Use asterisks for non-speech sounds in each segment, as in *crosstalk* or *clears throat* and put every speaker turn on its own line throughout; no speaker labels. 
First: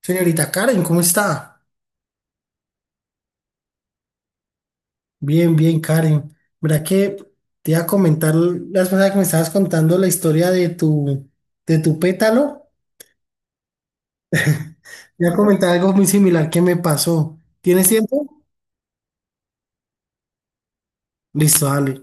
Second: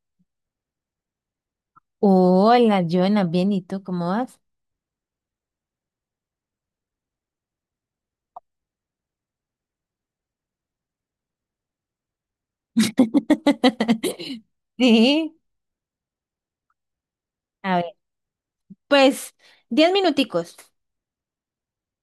Señorita Karen, ¿cómo está?
Hola, Joana, bien, ¿y tú cómo vas?
Bien, bien, Karen. Verá que te iba a comentar la vez pasada que me estabas contando la historia de tu pétalo.
*laughs*
Te iba
Sí,
a comentar algo muy similar que me pasó.
a
¿Tienes
ver,
tiempo?
pues, 10 minuticos.
Listo, dale.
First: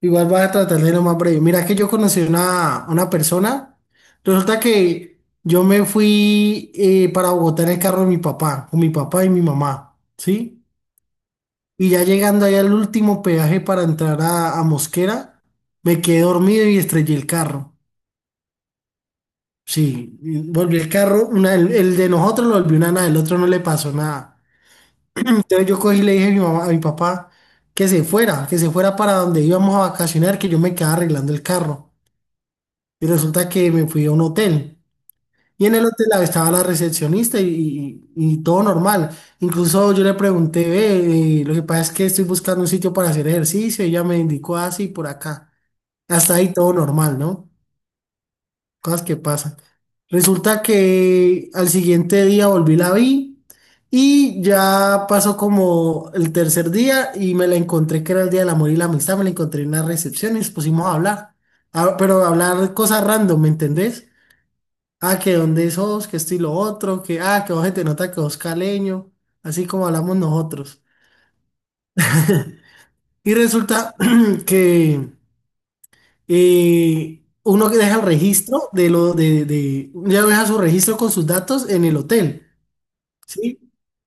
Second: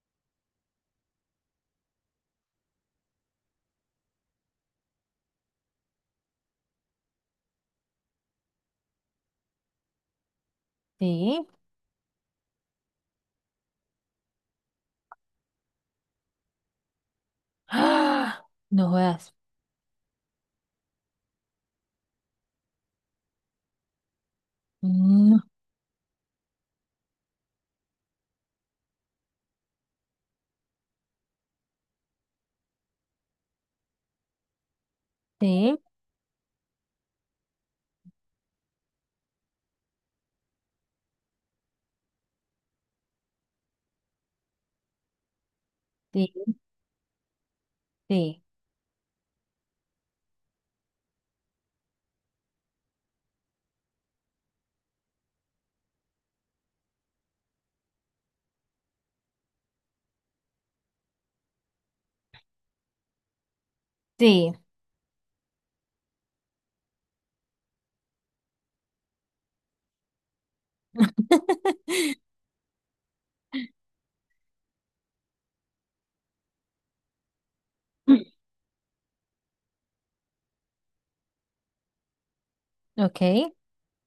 Igual vas a tratar de lo más breve. Mira que yo conocí una persona. Resulta que yo me fui para Bogotá en el carro de mi papá, con mi papá y mi mamá, ¿sí?
Sí. *gasps*
Y ya llegando ahí al último peaje para entrar a Mosquera, me quedé dormido y estrellé el carro.
¡Ah! No jodas.
Sí, y volví el carro, el de nosotros lo volvió una nada, el otro no le pasó nada.
No.
Entonces yo cogí y le dije a mi mamá, a mi papá que se fuera para donde íbamos a vacacionar, que yo me quedaba arreglando el carro. Y resulta que me fui a un hotel. Y en
Sí,
el hotel estaba la recepcionista y todo normal. Incluso yo le pregunté, "Ve, lo que pasa es que estoy buscando un sitio para hacer ejercicio". Ella me indicó así por acá. Hasta
sí,
ahí todo normal, ¿no?
sí,
Cosas que pasan. Resulta que al siguiente día volví, la vi, y ya pasó como el tercer día y me la encontré, que era el día del amor y la amistad. Me la encontré en una recepción y nos pusimos a hablar. Ah, pero a hablar cosas random, ¿me entendés?
sí.
Ah, que dónde sos, que esto y lo otro, que que vos, se te nota que vos caleño, así como hablamos nosotros.
*laughs*
Y resulta *clears throat* que uno que deja el registro de ella deja su registro con sus datos en el hotel,
Ok,
¿sí?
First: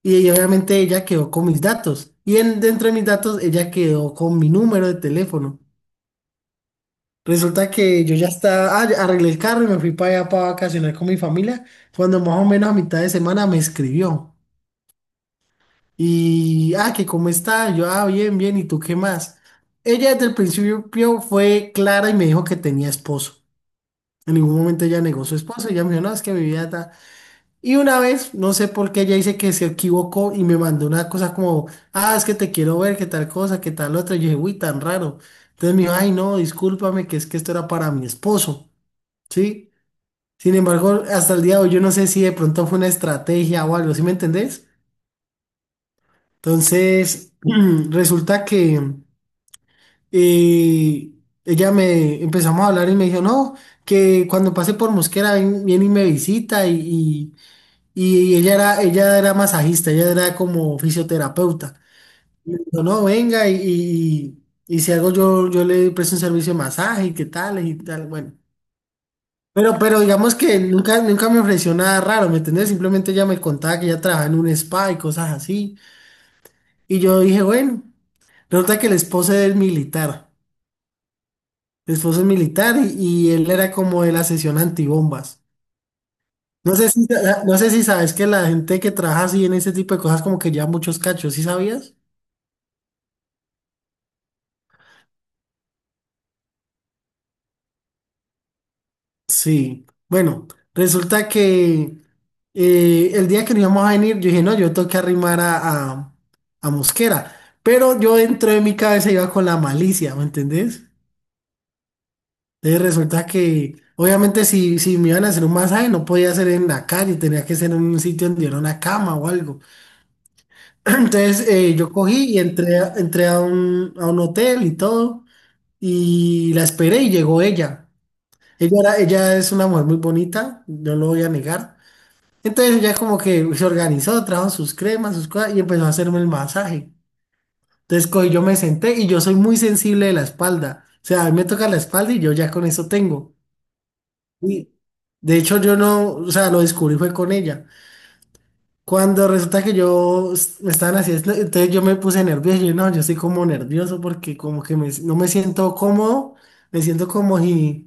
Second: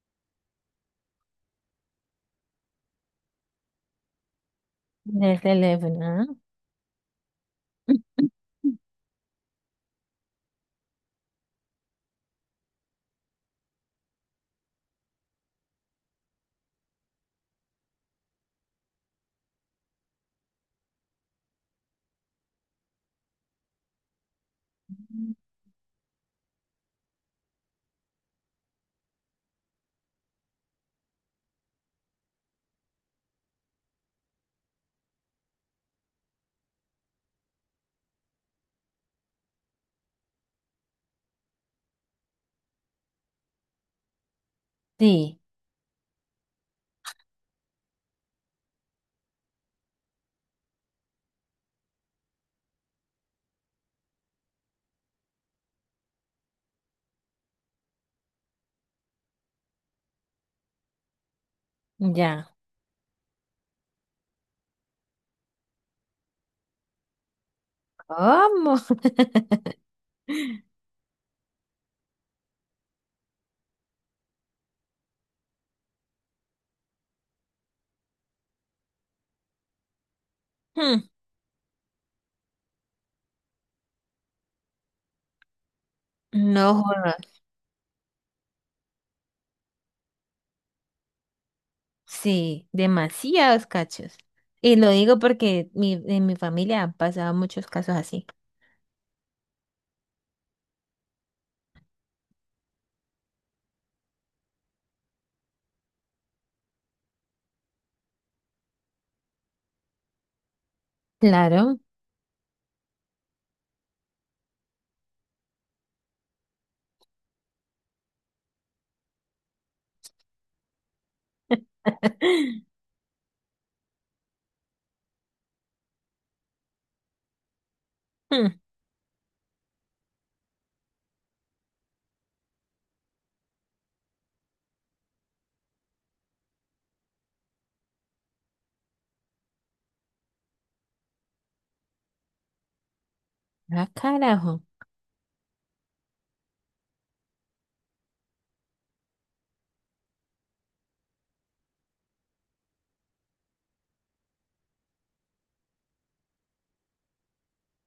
Y ella, obviamente ella quedó con mis datos. Y dentro de mis datos ella quedó con mi número de
del
teléfono.
teléfono.
Resulta que yo ya
*laughs*
estaba, ya arreglé el carro y me fui para allá para vacacionar con mi familia. Cuando más o menos a mitad de semana me escribió. Y, que cómo está, yo, bien, bien, ¿y tú qué más? Ella desde el principio fue clara y me dijo que tenía esposo. En ningún momento ella negó su esposo. Ella me dijo, "no, es que mi vida ta". Y una vez, no sé por qué, ella dice que se equivocó y me mandó una cosa como, es que te quiero ver, qué tal cosa, qué tal otra. Y yo dije, uy, tan raro. Entonces me dijo, ay, no, discúlpame, que es que esto era para mi esposo, ¿sí? Sin embargo, hasta el día de hoy, yo no sé si de pronto fue una estrategia o algo, ¿sí me entendés?
Sí,
Entonces, *clears throat* resulta que eh, ella me empezamos a hablar y me dijo, no, que cuando pase por Mosquera viene y me visita y. Y ella era masajista, ella era como fisioterapeuta.
ya.
No, no, venga y, y si algo yo, yo le presto un servicio de masaje y qué tal y tal, bueno.
¿Cómo?
Pero digamos que nunca, nunca me ofreció nada raro, ¿me entendés? Simplemente ella me contaba que ella trabajaba en un spa y cosas así. Y yo dije, bueno, resulta que el esposo es militar,
Hmm, *laughs*
el esposo es militar, y él era como de la sesión antibombas.
No
No sé si,
jodas.
no sé si sabes que la gente que trabaja así en ese tipo de cosas como que lleva muchos cachos, ¿sí sabías?
Sí, demasiados cachos. Y lo digo porque en mi familia han pasado muchos casos así.
Sí, bueno, resulta que el día que nos íbamos a venir, yo dije, no, yo tengo que arrimar a Mosquera, pero yo dentro de mi cabeza iba con la malicia, ¿me entendés?
Claro.
Entonces resulta que, obviamente, si me iban a hacer un masaje, no podía ser en la calle, tenía que ser en un sitio donde era una cama o algo. *clears throat* Entonces yo cogí y
*laughs*
entré, entré a un, hotel y todo, y la esperé y llegó ella.
Hmm,
Ella es una mujer muy bonita, no lo voy a negar. Entonces, ya como que se organizó, trajo sus cremas, sus cosas y empezó a hacerme el masaje. Entonces cogí, yo me senté, y yo soy muy sensible de la espalda. O sea, a mí me toca la espalda y yo ya con eso tengo.
ah, carajo.
Y de hecho yo no, o sea, lo descubrí fue con ella. Cuando resulta que me estaban haciendo, entonces yo me puse nervioso. Yo no, yo estoy como nervioso porque como que no me siento cómodo, me siento como si,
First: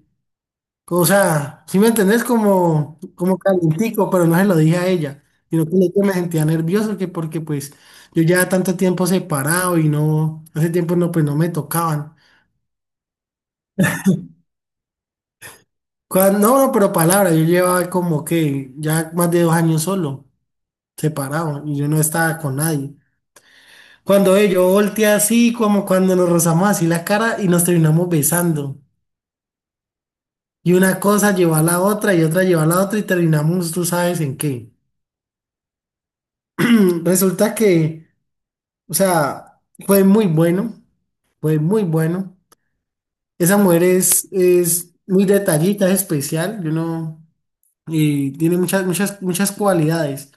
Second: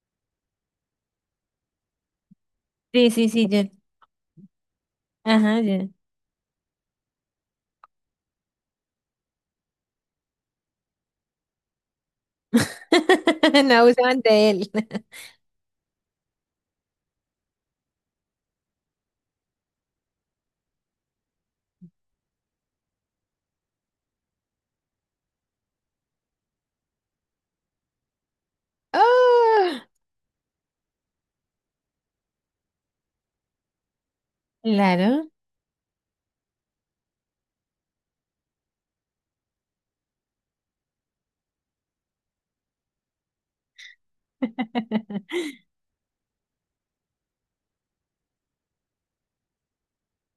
o sea, si me entendés, como,
Sí, sí,
como
sí, ya
calientico, pero no se lo dije a ella,
Ajá,
sino que
ya.
yo me sentía nervioso, que porque pues yo ya tanto tiempo separado y no, hace tiempo no, pues no me tocaban.
*laughs* No abusaban de él. *laughs*
No, no, pero palabra, yo llevaba como que ya más de 2 años solo, separado, y yo no estaba con nadie. Cuando yo volteé así, como cuando nos rozamos así la cara y nos terminamos besando.
Ah,
Y una cosa llevó a la otra y otra llevó a la otra y terminamos, tú sabes en qué.
claro.
*clears throat* Resulta que, o sea, fue muy bueno, fue muy bueno. Esa mujer es muy
*laughs*
detallita, es especial, yo no, y tiene muchas, muchas, muchas cualidades.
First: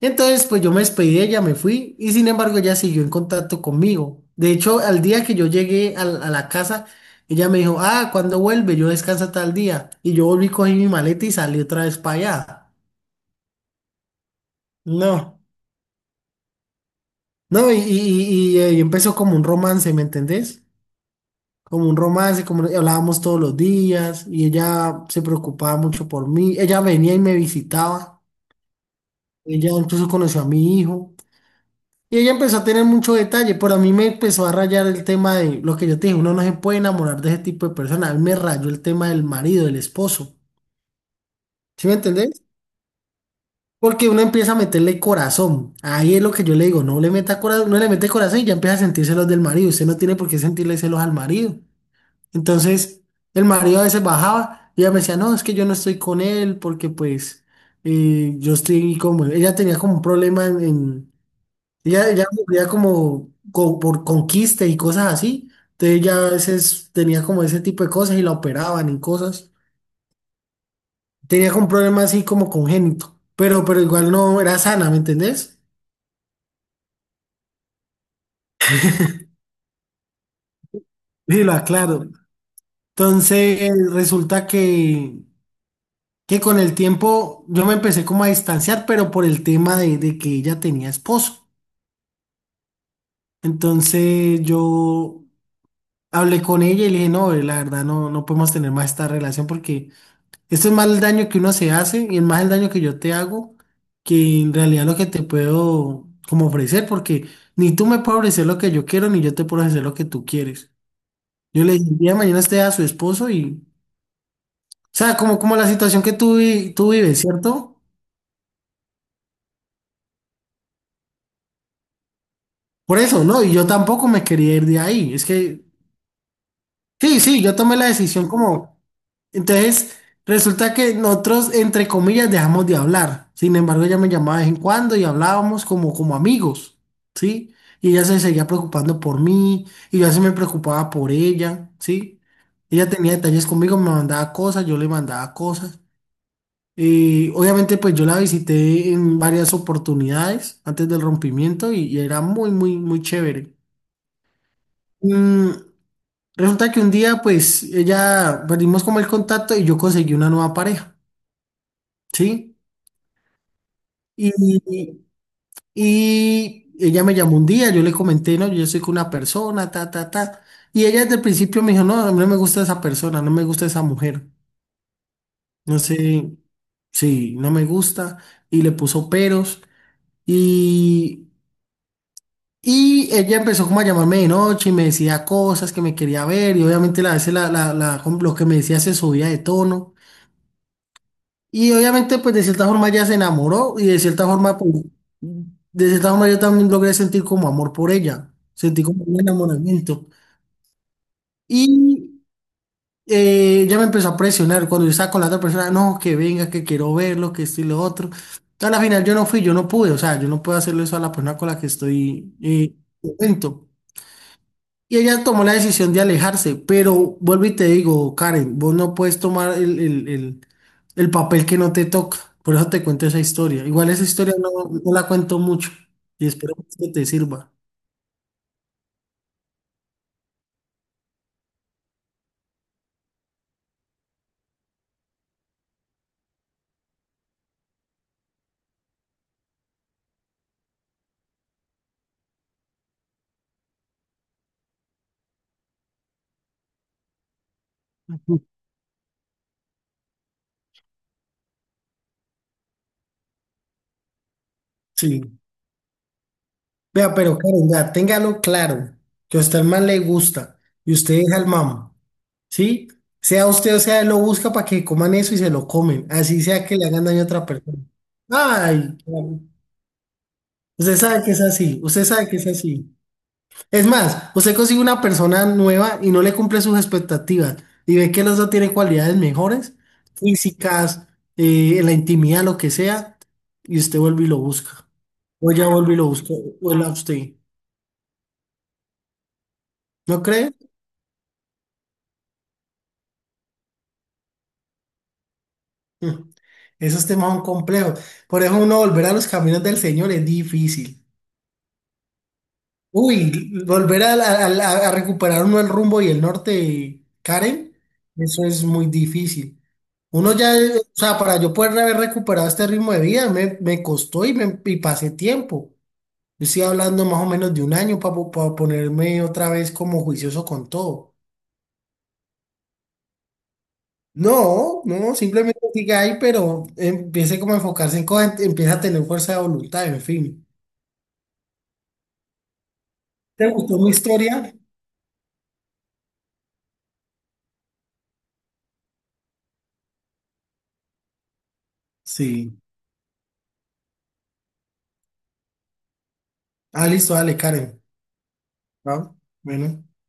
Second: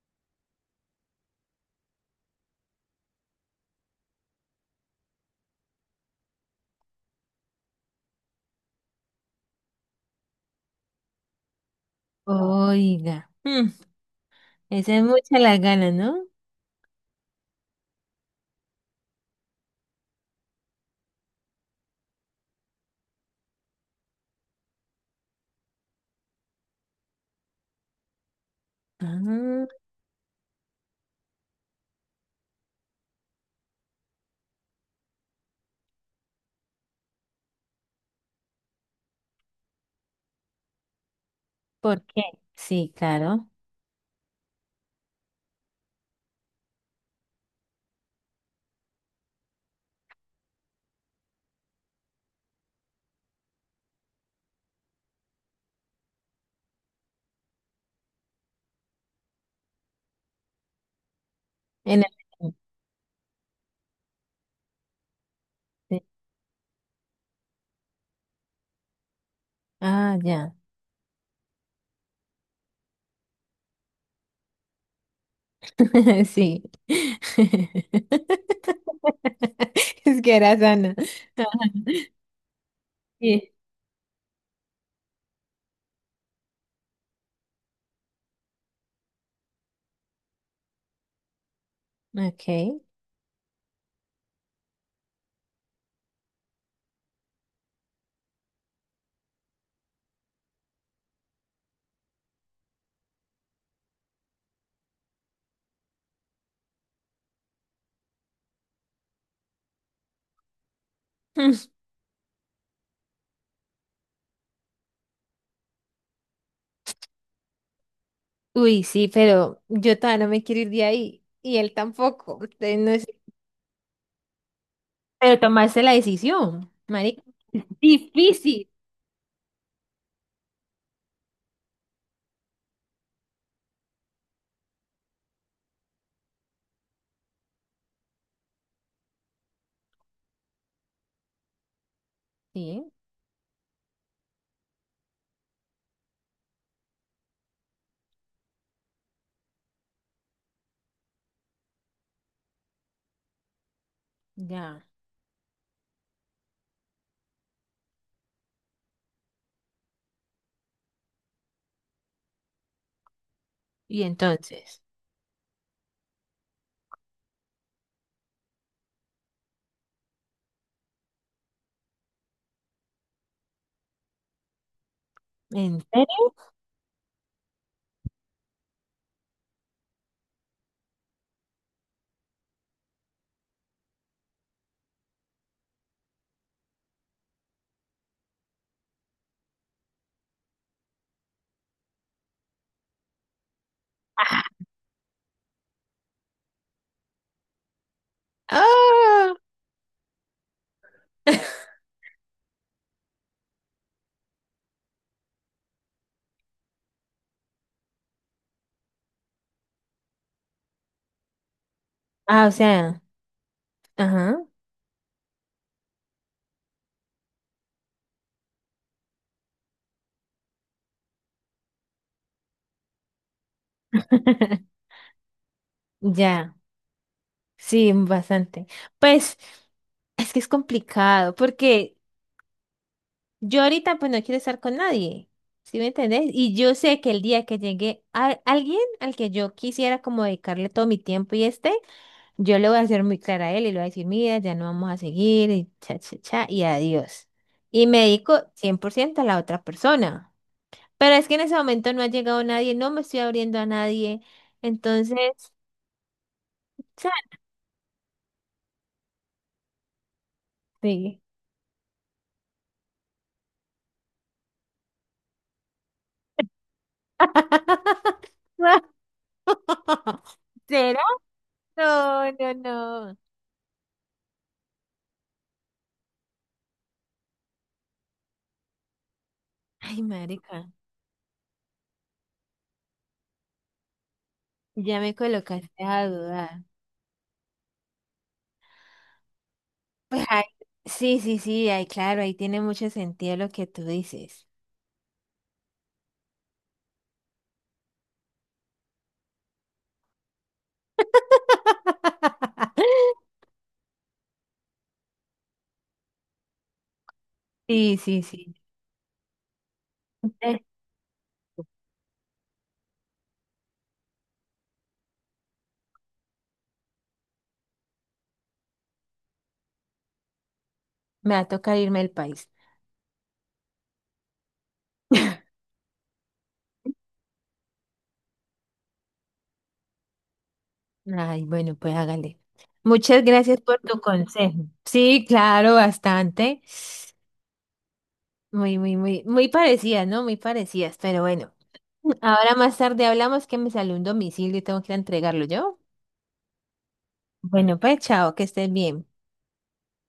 Entonces, pues yo me despedí de ella, me fui, y sin embargo ella siguió en contacto conmigo. De hecho, al día que yo llegué a la casa, ella me dijo, ¿cuándo vuelve? Yo descansa tal día. Y yo volví, cogí mi maleta y salí otra vez para allá.
Oiga. Hmm, esa es mucha
No,
la gana, ¿no?
no, y, y empezó como un romance, ¿me entendés? Como un romance, como hablábamos todos los días y ella se preocupaba mucho por mí. Ella venía y me visitaba. Ella
Ah,
incluso conoció a mi hijo, y ella empezó a tener mucho detalle, pero a mí me empezó a rayar el tema de lo que yo te dije, uno no se puede enamorar de ese tipo de personas. A mí me rayó el tema del marido, del esposo. ¿Sí me
¿por qué?
entendés?
Sí, claro.
Porque uno empieza a meterle corazón. Ahí es lo que yo le digo, no le meta corazón, no le mete corazón y ya empieza a sentir celos del marido. Usted no tiene por qué sentirle celos al marido. Entonces, el marido a veces bajaba y ella me decía, no, es que yo no estoy con él porque pues yo estoy como, ella tenía como un problema en,
En
ella
el-
sufría como por conquista y cosas así.
*laughs*
Entonces
sí.
ella a veces tenía como ese tipo de cosas y la operaban y cosas.
Ah, ya.
Tenía como un problema así como congénito, pero igual no era sana, ¿me entendés?
*laughs* Sí. *laughs* Es que era sana.
Sí lo aclaro.
Sí.
Entonces, resulta que con el tiempo yo me empecé como a distanciar, pero por el tema de que ella tenía esposo.
Ok. *laughs*
Entonces yo hablé con ella y le dije, no, la verdad no, no podemos tener más esta relación, porque esto es más el daño que uno se hace y es más el daño que yo te hago que en realidad lo que te puedo como ofrecer, porque ni tú me puedes ofrecer lo que yo quiero, ni yo te puedo ofrecer lo que tú quieres. Yo
Mm.
le dije, el día de mañana esté a su esposo y, o sea, como, como la situación que tú, tú vives, ¿cierto?
Uy, sí, pero yo todavía no me quiero ir de ahí. Y él tampoco.
Por
Entonces, no.
eso, no, y yo tampoco me quería ir de ahí. Es
Pero
que,
tomaste la decisión,
sí,
marica.
sí, yo tomé la decisión
Difícil.
como, entonces, resulta que nosotros, entre comillas, dejamos de hablar. Sin embargo, ella me llamaba de vez en cuando y hablábamos como, como amigos, ¿sí? Y ella se seguía preocupando por mí, y yo así me preocupaba por ella, ¿sí? Ella
Sí,
tenía detalles conmigo, me mandaba cosas, yo le mandaba cosas. Y obviamente, pues yo la visité en varias oportunidades antes del rompimiento, y era muy, muy, muy chévere.
ya.
Mm, Resulta que un día, pues, ella, perdimos como el contacto y yo conseguí una nueva pareja, ¿sí?
Y
Y,
entonces,
y- Ella me llamó un día, yo le comenté, no, yo soy con una persona, ta, ta, ta. Y ella desde el principio me dijo, no, a mí no me gusta esa persona, no me gusta esa mujer. No
¿en serio?
sé, sí, no me gusta. Y le puso peros. Y, y ella empezó como a llamarme de noche y me decía cosas que me quería ver. Y obviamente a veces lo que me decía se subía de tono. Y obviamente, pues de cierta forma ella se enamoró y de cierta
¡Ah!
forma, pues, de cierta forma yo también logré sentir como amor por ella, sentí como un enamoramiento.
*laughs*
Y ella me empezó a presionar cuando yo estaba con la otra persona, no, que venga, que quiero verlo, que esto y lo otro. A la final yo no fui, yo no pude, o sea, yo no puedo hacerle eso a la persona con la que estoy,
Ah, o sea,
contento.
ajá.
Y ella tomó la decisión de alejarse, pero vuelvo y te digo, Karen, vos no puedes tomar el, el papel que no te toca. Por eso te cuento esa historia. Igual esa historia no,
*laughs*
no la cuento mucho, y
Ya,
espero que te sirva.
sí, bastante. Pues es que es complicado, porque yo ahorita pues no quiero estar con nadie, ¿sí me entendés? Y yo sé que el día que llegue a alguien al que yo quisiera como dedicarle todo mi tiempo y este, yo le voy a ser muy clara a él y le voy a decir, mira, ya no vamos a seguir, y cha, cha, cha, y adiós. Y me dedico 100% a la otra persona. Pero es que en ese momento no ha llegado nadie, no me estoy abriendo a nadie.
Sí.
Entonces, cha,
Vea, pero Karen, vea, téngalo claro, que a usted el man le gusta y usted
sí.
deja al mam, ¿sí? Sea usted o sea, él lo busca para que coman eso y se lo comen, así sea que le hagan daño a otra persona.
*laughs*
Ay, Karen, usted
¿Será?
sabe que es así, usted sabe
No,
que es
no,
así.
no.
Es más, usted consigue una persona nueva y no le cumple sus expectativas, y ve que el otro tiene cualidades mejores,
Ay, marica,
físicas, en la intimidad, lo que sea, y usted vuelve y lo busca.
ya me
O ya
colocaste
vuelve y
a
lo busca,
dudar.
o él a usted. ¿No
Pues ay,
cree?
sí, ay, claro, ahí tiene mucho sentido lo que tú dices.
Mm, Esos temas son complejos. Por eso, uno volver a los caminos del Señor es difícil. Uy, volver a recuperar uno el rumbo y el norte, Karen,
Sí, sí,
eso
sí.
es muy difícil. Uno ya,
Eh,
o sea, para yo poder haber recuperado este ritmo de vida, me, costó y pasé tiempo. Yo estoy hablando más o menos de un año para ponerme otra vez como juicioso con todo.
me va a tocar irme del país.
No, no, simplemente siga ahí, pero empiece como a enfocarse en cosas, empieza a tener fuerza de voluntad, en fin.
Ay, bueno, pues hágale. Muchas
¿Te
gracias por
gustó mi
tu
historia?
consejo. Sí, claro, bastante. Muy, muy, muy, muy parecidas, ¿no? Muy parecidas, pero bueno. Ahora
Sí.
más tarde hablamos que me salió un domicilio y tengo que ir a entregarlo yo.
Ah, listo, dale,
Bueno,
Karen.
pues chao, que estés bien.
Ah, bueno.